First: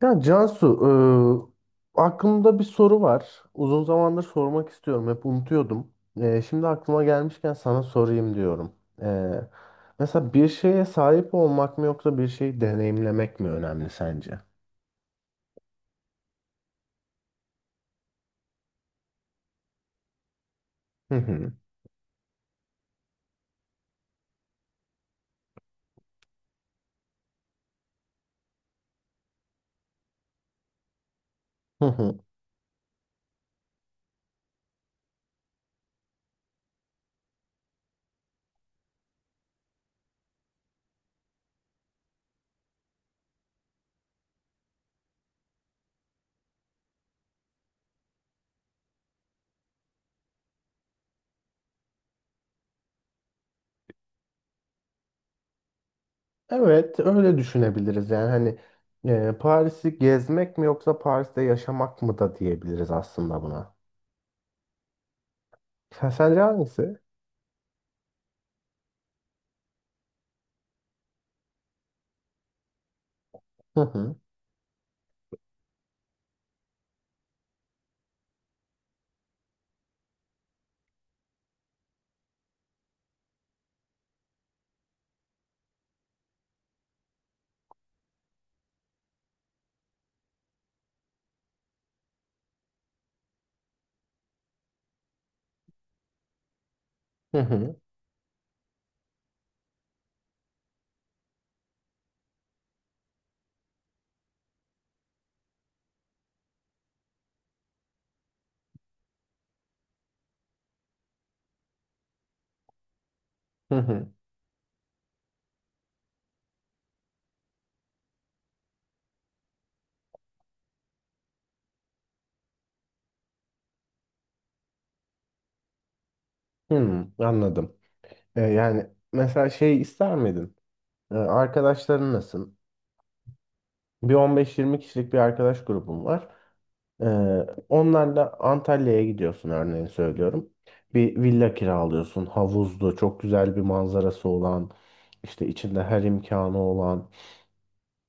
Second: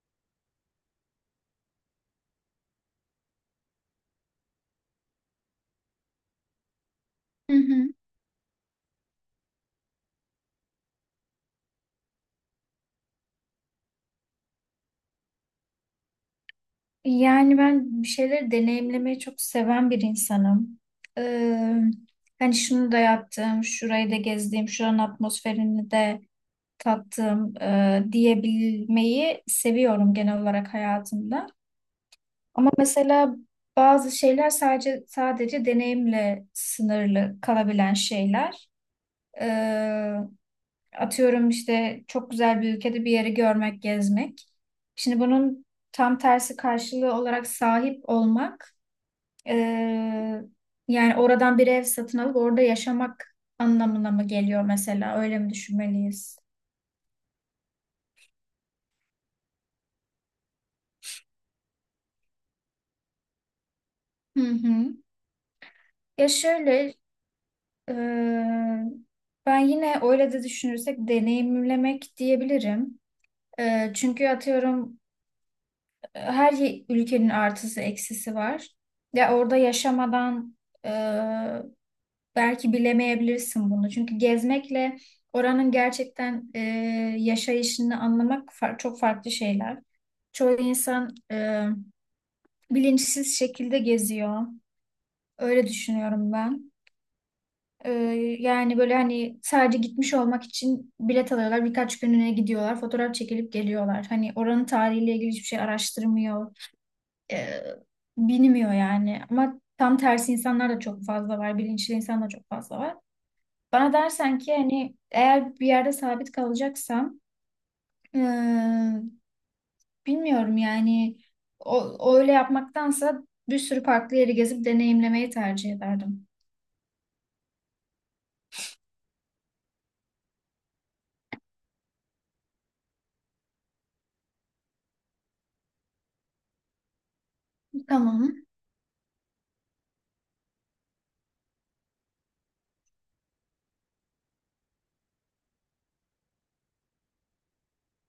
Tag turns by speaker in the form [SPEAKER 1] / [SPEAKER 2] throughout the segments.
[SPEAKER 1] Ya Cansu, aklımda bir soru var. Uzun zamandır sormak istiyorum. Hep unutuyordum. Şimdi aklıma gelmişken
[SPEAKER 2] Hı
[SPEAKER 1] sana
[SPEAKER 2] hı.
[SPEAKER 1] sorayım diyorum. E, Mesela bir şeye sahip olmak mı yoksa bir şeyi deneyimlemek mi önemli sence?
[SPEAKER 2] Yani ben bir şeyleri deneyimlemeyi çok seven bir insanım.
[SPEAKER 1] Hı hı.
[SPEAKER 2] Ee, Hani şunu da yaptım, şurayı da gezdim, şuranın atmosferini de tattım diyebilmeyi seviyorum genel olarak hayatımda.
[SPEAKER 1] Hı hı.
[SPEAKER 2] Ama mesela bazı şeyler sadece deneyimle sınırlı kalabilen şeyler. Atıyorum işte çok güzel bir ülkede bir yeri görmek, gezmek. Şimdi bunun tam tersi karşılığı olarak sahip olmak, eee, yani oradan bir ev satın alıp orada yaşamak anlamına mı geliyor mesela? Öyle mi düşünmeliyiz?
[SPEAKER 1] Evet, öyle düşünebiliriz. Yani hani Paris'i gezmek mi yoksa Paris'te yaşamak mı da diyebiliriz aslında buna.
[SPEAKER 2] Hı hı. Ya
[SPEAKER 1] Sence
[SPEAKER 2] şöyle,
[SPEAKER 1] hangisi?
[SPEAKER 2] eee, ben yine öyle de düşünürsek deneyimlemek diyebilirim.
[SPEAKER 1] Hı hı.
[SPEAKER 2] Çünkü atıyorum ülkenin artısı eksisi var. Ya orada yaşamadan e, belki bilemeyebilirsin bunu. Çünkü gezmekle oranın gerçekten yaşayışını anlamak çok farklı şeyler. Çoğu insan bilinçsiz şekilde geziyor. Öyle düşünüyorum ben.
[SPEAKER 1] Hı hı.
[SPEAKER 2] E, Yani böyle hani sadece gitmiş olmak için bilet alıyorlar. Birkaç günlüğüne gidiyorlar. Fotoğraf çekilip geliyorlar. Hani oranın tarihiyle ilgili hiçbir şey araştırmıyor e, bilmiyor yani. Ama tam tersi insanlar da çok fazla var. Bilinçli insan da çok fazla var.
[SPEAKER 1] Hı
[SPEAKER 2] Bana
[SPEAKER 1] hı.
[SPEAKER 2] dersen ki hani eğer bir yerde sabit kalacaksam e, bilmiyorum yani o öyle yapmaktansa bir sürü farklı yeri gezip deneyimlemeyi tercih ederdim.
[SPEAKER 1] Hı, anladım. Yani mesela şey ister miydin? Arkadaşların nasıl? Bir 15-20 kişilik bir arkadaş grubum var. E, Onlarla
[SPEAKER 2] Tamam.
[SPEAKER 1] Antalya'ya gidiyorsun örneğin söylüyorum. Bir villa kiralıyorsun. Havuzlu, çok güzel bir manzarası olan, işte içinde her imkanı olan.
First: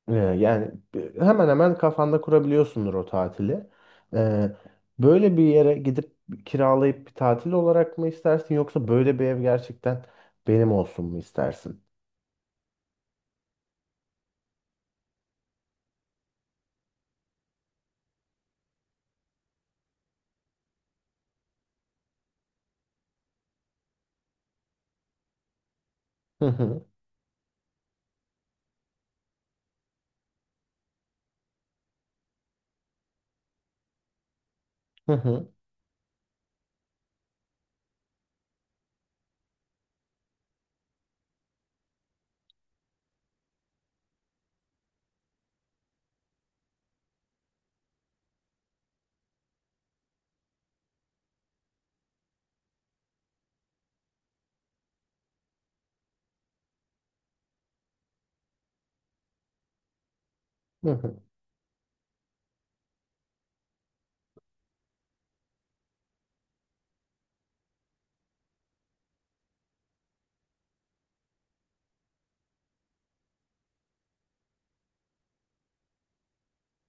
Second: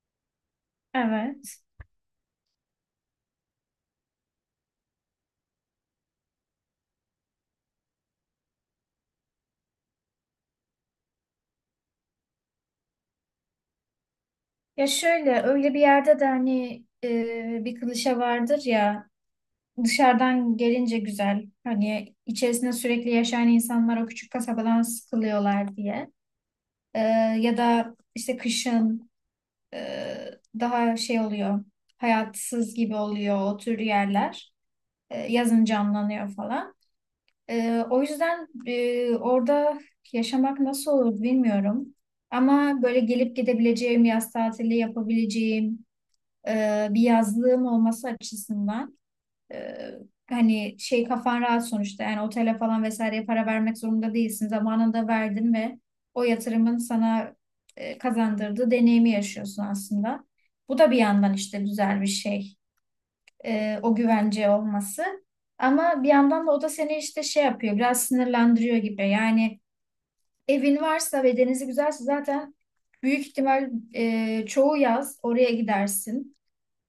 [SPEAKER 1] Yani hemen
[SPEAKER 2] Evet.
[SPEAKER 1] hemen kafanda kurabiliyorsundur o tatili. E, Böyle bir yere gidip kiralayıp bir tatil olarak mı istersin yoksa böyle bir ev gerçekten benim olsun mu istersin?
[SPEAKER 2] Ya şöyle öyle bir yerde de hani bir klişe vardır ya dışarıdan gelince güzel hani içerisinde sürekli yaşayan insanlar o küçük kasabadan sıkılıyorlar diye. Ee, Ya da işte kışın e, daha şey oluyor, hayatsız gibi oluyor o tür yerler.
[SPEAKER 1] Hı hı.
[SPEAKER 2] Yazın canlanıyor falan. O yüzden orada yaşamak nasıl olur bilmiyorum. Ama böyle gelip gidebileceğim, yaz tatili yapabileceğim bir yazlığım olması açısından. Ee, Hani şey kafan rahat sonuçta yani otele falan vesaireye para vermek zorunda değilsin. Zamanında verdin ve o yatırımın sana kazandırdığı deneyimi yaşıyorsun aslında. Bu
[SPEAKER 1] Hı
[SPEAKER 2] da bir
[SPEAKER 1] hı.
[SPEAKER 2] yandan işte güzel bir şey. O güvence olması. Ama bir yandan da o da seni işte şey yapıyor, biraz sinirlendiriyor gibi. Yani evin varsa ve denizi güzelse zaten büyük ihtimal çoğu yaz oraya gidersin.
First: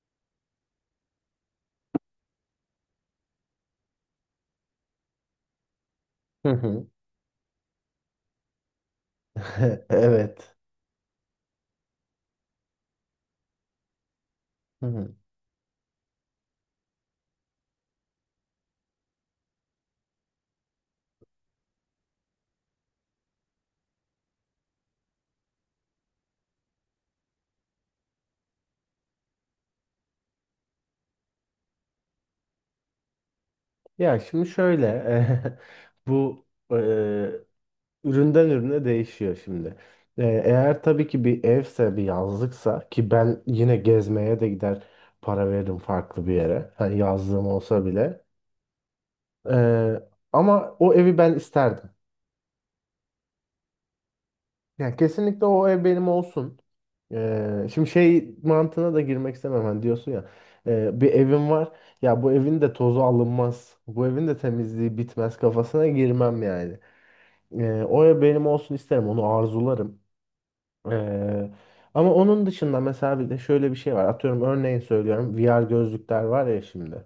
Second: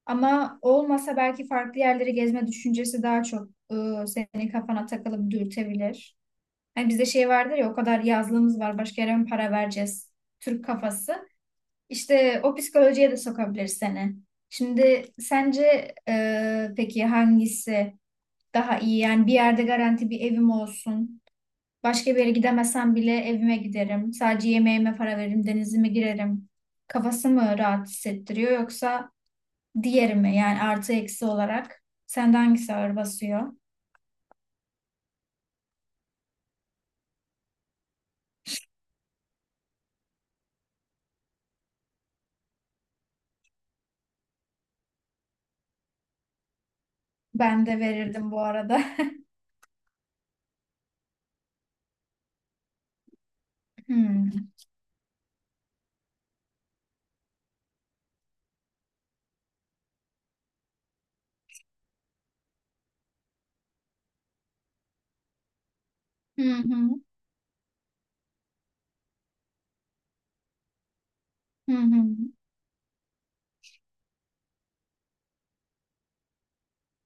[SPEAKER 2] Ama olmasa belki farklı yerleri gezme düşüncesi daha çok senin kafana takılıp dürtebilir.
[SPEAKER 1] Hı hı.
[SPEAKER 2] Hani bizde şey vardır ya o kadar yazlığımız var başka yere mi para vereceğiz?
[SPEAKER 1] Evet.
[SPEAKER 2] Türk kafası. İşte o psikolojiye de sokabilir seni.
[SPEAKER 1] Hı
[SPEAKER 2] Şimdi
[SPEAKER 1] hı.
[SPEAKER 2] sence peki hangisi daha iyi? Yani bir yerde garanti bir evim olsun. Başka bir yere gidemesem bile evime giderim. Sadece yemeğime para veririm, denizime girerim. Kafası mı rahat hissettiriyor yoksa diğeri mi? Yani artı eksi olarak. Sende hangisi ağır basıyor?
[SPEAKER 1] Ya şimdi şöyle bu e, üründen ürüne değişiyor şimdi. Eğer tabii ki bir evse bir yazlıksa ki ben yine gezmeye de gider para veririm farklı bir yere. Hani yazlığım
[SPEAKER 2] Ben de
[SPEAKER 1] olsa bile.
[SPEAKER 2] verirdim bu arada.
[SPEAKER 1] E, Ama o evi ben isterdim.
[SPEAKER 2] Hmm.
[SPEAKER 1] Yani kesinlikle o ev benim olsun. Şimdi şey mantığına da girmek istemem. Hani diyorsun ya bir evim var. Ya bu evin de tozu alınmaz. Bu evin de temizliği bitmez kafasına
[SPEAKER 2] Hı
[SPEAKER 1] girmem yani.
[SPEAKER 2] hı.
[SPEAKER 1] O ev benim olsun isterim. Onu arzularım. Ee,
[SPEAKER 2] Hı hı.
[SPEAKER 1] Ama onun dışında mesela bir de şöyle bir şey var. Atıyorum örneğin söylüyorum. VR gözlükler var ya şimdi.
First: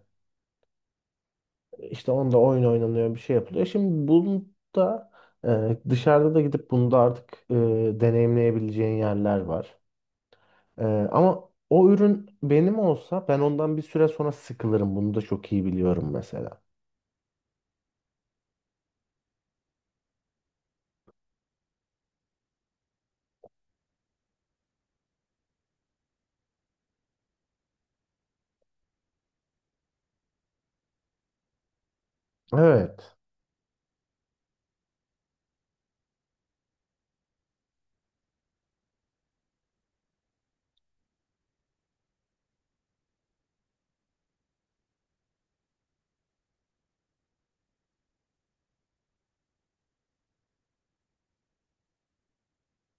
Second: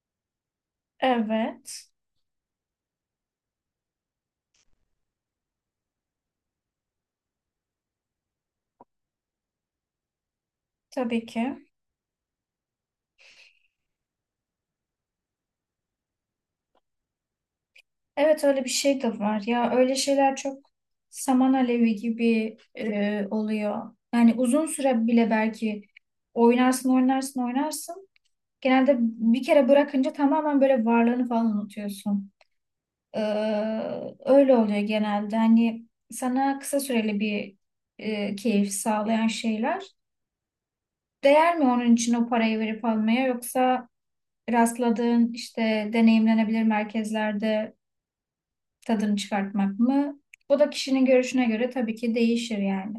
[SPEAKER 2] Evet.
[SPEAKER 1] İşte onda oyun oynanıyor bir şey yapılıyor. Şimdi bunu da dışarıda da gidip bunu da artık deneyimleyebileceğin yerler var. Ee,
[SPEAKER 2] Tabii
[SPEAKER 1] Ama
[SPEAKER 2] ki.
[SPEAKER 1] o ürün benim olsa ben ondan bir süre sonra sıkılırım. Bunu da çok iyi biliyorum mesela.
[SPEAKER 2] Evet, öyle bir şey de var. Ya öyle şeyler çok saman alevi gibi oluyor. Yani uzun süre bile belki oynarsın, oynarsın, oynarsın. Genelde bir kere bırakınca tamamen böyle varlığını falan unutuyorsun.
[SPEAKER 1] Evet.
[SPEAKER 2] Ee, Öyle oluyor genelde. Hani sana kısa süreli bir keyif sağlayan şeyler. Değer mi onun için o parayı verip almaya yoksa rastladığın işte deneyimlenebilir merkezlerde tadını çıkartmak mı? Bu da kişinin görüşüne göre tabii ki değişir yani.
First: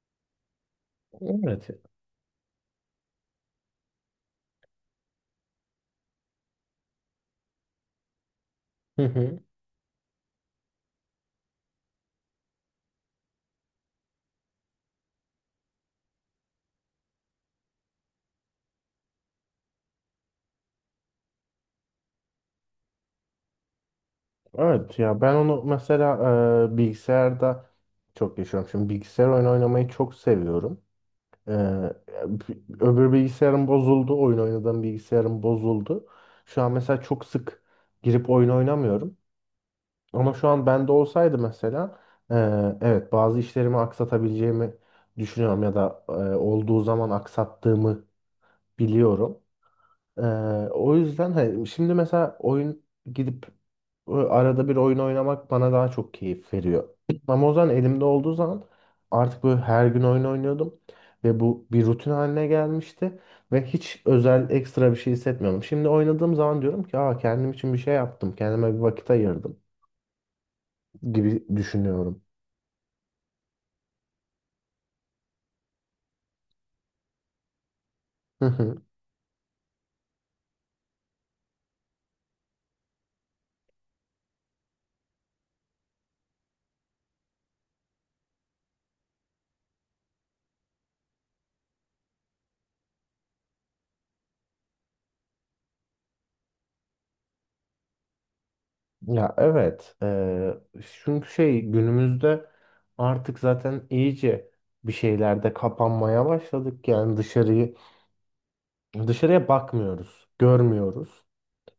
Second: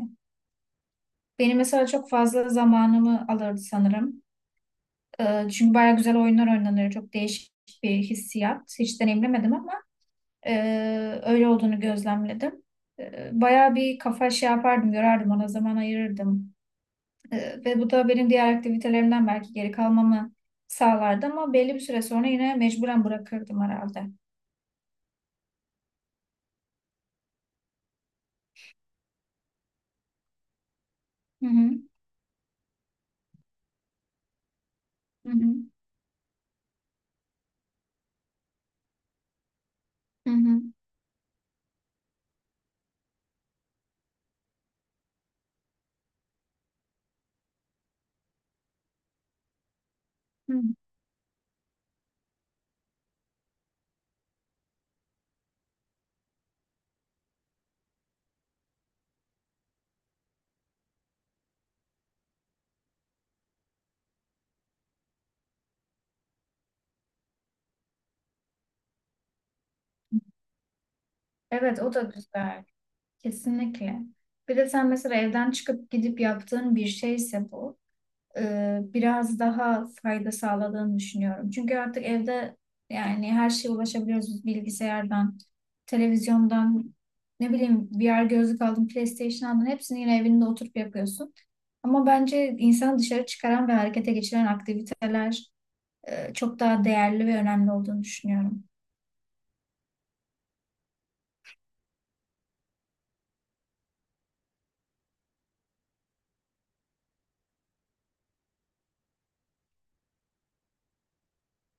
[SPEAKER 2] Benim
[SPEAKER 1] Evet.
[SPEAKER 2] mesela çok fazla zamanımı alırdı sanırım. Çünkü bayağı güzel oyunlar oynanıyor. Çok değişik bir hissiyat.
[SPEAKER 1] Hı
[SPEAKER 2] Hiç
[SPEAKER 1] hı.
[SPEAKER 2] deneyimlemedim ama öyle olduğunu gözlemledim. Bayağı bir kafa şey yapardım, yorardım, ona zaman ayırırdım. Ve bu da benim diğer aktivitelerimden belki geri kalmamı sağlardı ama belli bir süre sonra yine mecburen bırakırdım herhalde.
[SPEAKER 1] Evet ya ben onu mesela bilgisayarda çok yaşıyorum. Şimdi bilgisayar oyunu oynamayı çok seviyorum.
[SPEAKER 2] Hı
[SPEAKER 1] Ee,
[SPEAKER 2] hı,
[SPEAKER 1] Öbür bilgisayarım bozuldu. Oyun oynadığım
[SPEAKER 2] hı
[SPEAKER 1] bilgisayarım
[SPEAKER 2] hı,
[SPEAKER 1] bozuldu. Şu an mesela çok sık girip oyun oynamıyorum.
[SPEAKER 2] hı
[SPEAKER 1] Ama şu
[SPEAKER 2] hı,
[SPEAKER 1] an bende olsaydı mesela evet bazı işlerimi aksatabileceğimi düşünüyorum ya da olduğu zaman aksattığımı biliyorum. Eee,
[SPEAKER 2] hı.
[SPEAKER 1] O yüzden hani şimdi mesela gidip arada bir oyun oynamak bana daha çok keyif veriyor. Ama o zaman elimde olduğu zaman artık böyle her gün oyun oynuyordum ve bu bir rutin haline gelmişti ve hiç özel ekstra bir şey hissetmiyorum. Şimdi oynadığım zaman diyorum ki Aa, kendim için bir şey yaptım, kendime bir vakit ayırdım gibi
[SPEAKER 2] Evet, o da
[SPEAKER 1] düşünüyorum.
[SPEAKER 2] güzel. Kesinlikle. Bir de sen mesela evden çıkıp gidip yaptığın bir şeyse bu.
[SPEAKER 1] Hı hı.
[SPEAKER 2] Biraz daha fayda sağladığını düşünüyorum. Çünkü artık evde yani her şeye ulaşabiliyoruz bilgisayardan, televizyondan, ne bileyim VR gözlük aldın, PlayStation aldın hepsini yine evinde oturup yapıyorsun. Ama bence insanı dışarı çıkaran ve harekete geçiren aktiviteler çok daha değerli ve önemli olduğunu düşünüyorum.
[SPEAKER 1] Ya evet. Çünkü şey günümüzde artık zaten iyice bir şeylerde kapanmaya başladık. Yani dışarıyı dışarıya bakmıyoruz, görmüyoruz.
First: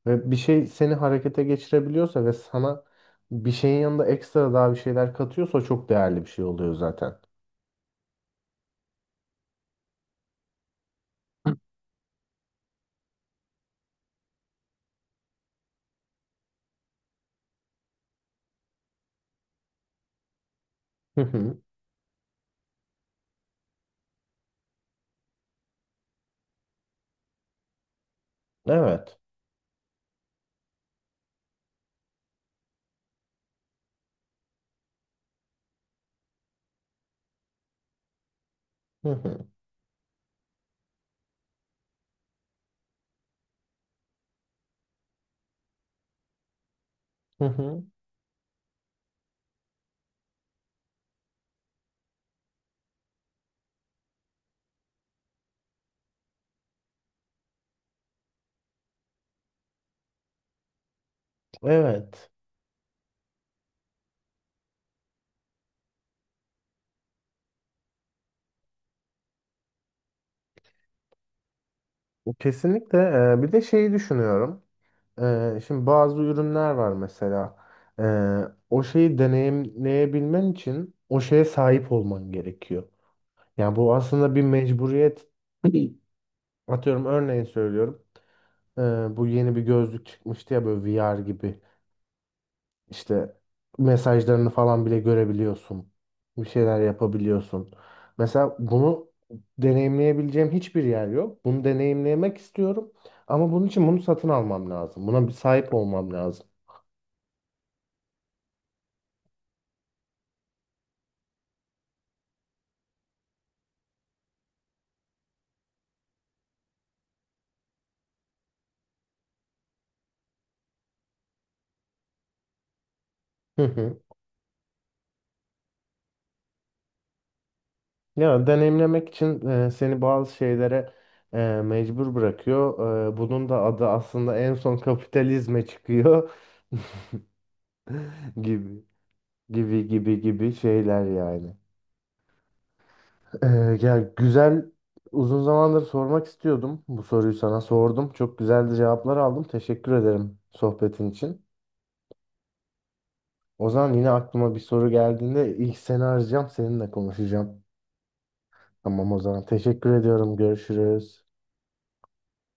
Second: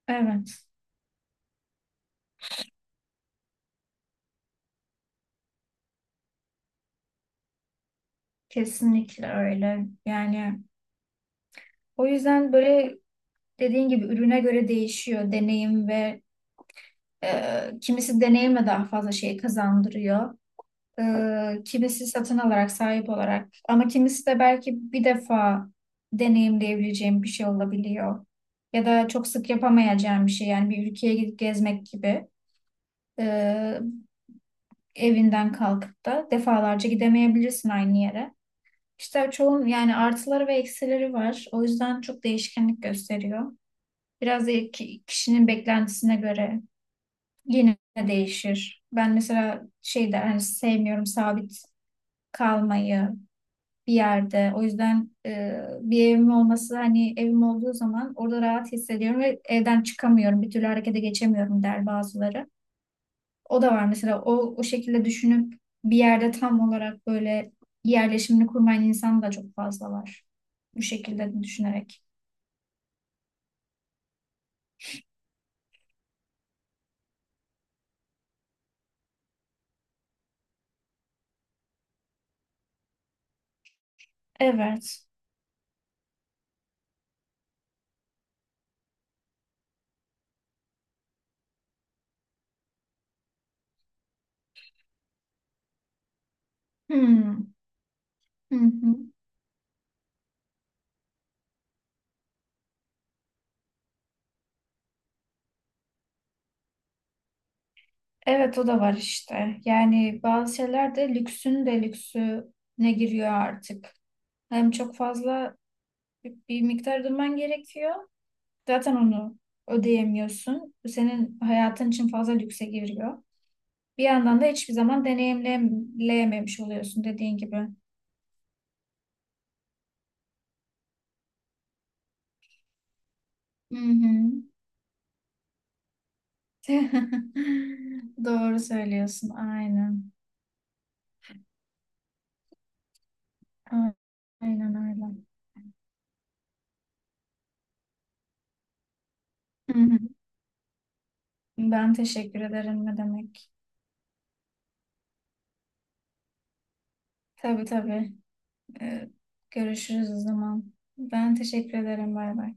[SPEAKER 1] Ve bir şey
[SPEAKER 2] Evet,
[SPEAKER 1] seni harekete geçirebiliyorsa ve sana bir şeyin yanında ekstra daha bir şeyler katıyorsa çok değerli bir şey oluyor zaten.
[SPEAKER 2] kesinlikle öyle. Yani o yüzden böyle dediğin gibi ürüne göre değişiyor deneyim ve kimisi deneyimle daha fazla şey kazandırıyor.
[SPEAKER 1] Hı hı.
[SPEAKER 2] Kimisi satın alarak, sahip olarak. Ama kimisi de belki bir defa deneyimleyebileceğim bir şey olabiliyor. Ya da
[SPEAKER 1] Evet.
[SPEAKER 2] çok sık yapamayacağım bir şey. Yani bir ülkeye gidip gezmek gibi. Ee, Evinden kalkıp da defalarca gidemeyebilirsin aynı yere.
[SPEAKER 1] Hı
[SPEAKER 2] İşte
[SPEAKER 1] hı.
[SPEAKER 2] çoğun yani artıları ve eksileri var. O yüzden çok değişkenlik gösteriyor. Biraz da kişinin beklentisine göre
[SPEAKER 1] Hı
[SPEAKER 2] yine
[SPEAKER 1] hı.
[SPEAKER 2] değişir. Ben mesela şey der, hani sevmiyorum sabit kalmayı bir yerde. O yüzden bir evim olması hani evim olduğu zaman orada rahat hissediyorum ve evden çıkamıyorum. Bir türlü harekete geçemiyorum der
[SPEAKER 1] Evet.
[SPEAKER 2] bazıları. O da var mesela o şekilde düşünüp bir yerde tam olarak böyle yerleşimini kurmayan insan da çok fazla var. Bu şekilde düşünerek.
[SPEAKER 1] Kesinlikle. Bir de şeyi düşünüyorum. Şimdi bazı ürünler var mesela. Ee, O şeyi deneyimleyebilmen için o şeye sahip olman gerekiyor. Yani bu aslında bir
[SPEAKER 2] Evet.
[SPEAKER 1] mecburiyet. Atıyorum örneğin söylüyorum. Ee, Bu yeni bir gözlük çıkmıştı ya böyle VR gibi. İşte mesajlarını falan bile görebiliyorsun. Bir şeyler
[SPEAKER 2] Hmm.
[SPEAKER 1] yapabiliyorsun.
[SPEAKER 2] Hı
[SPEAKER 1] Mesela
[SPEAKER 2] hı.
[SPEAKER 1] bunu deneyimleyebileceğim hiçbir yer yok. Bunu deneyimlemek istiyorum. Ama bunun için bunu satın almam lazım. Buna bir sahip olmam lazım.
[SPEAKER 2] Evet, o da var işte. Yani bazı şeyler de lüksün de lüksüne giriyor artık. Hem çok fazla bir miktar ödemen gerekiyor. Zaten onu ödeyemiyorsun. Bu senin hayatın için fazla lükse giriyor. Bir yandan da hiçbir zaman deneyimleyememiş oluyorsun dediğin gibi.
[SPEAKER 1] Ya deneyimlemek için seni bazı şeylere e, mecbur bırakıyor. Bunun da
[SPEAKER 2] Hı
[SPEAKER 1] adı
[SPEAKER 2] hı.
[SPEAKER 1] aslında en son kapitalizme çıkıyor
[SPEAKER 2] Doğru
[SPEAKER 1] gibi
[SPEAKER 2] söylüyorsun.
[SPEAKER 1] gibi
[SPEAKER 2] Aynen.
[SPEAKER 1] gibi gibi şeyler yani. E, Ya güzel
[SPEAKER 2] Aynen öyle.
[SPEAKER 1] uzun zamandır sormak istiyordum. Bu soruyu sana sordum. Çok güzel de cevaplar aldım.
[SPEAKER 2] Hı
[SPEAKER 1] Teşekkür
[SPEAKER 2] hı.
[SPEAKER 1] ederim sohbetin için.
[SPEAKER 2] Ben teşekkür ederim, ne demek.
[SPEAKER 1] O zaman yine aklıma bir soru geldiğinde ilk seni arayacağım, seninle konuşacağım.
[SPEAKER 2] Tabii tabii. Ee,
[SPEAKER 1] Tamam o zaman. Teşekkür
[SPEAKER 2] Görüşürüz o
[SPEAKER 1] ediyorum.
[SPEAKER 2] zaman.
[SPEAKER 1] Görüşürüz.
[SPEAKER 2] Ben teşekkür ederim. Bay bay.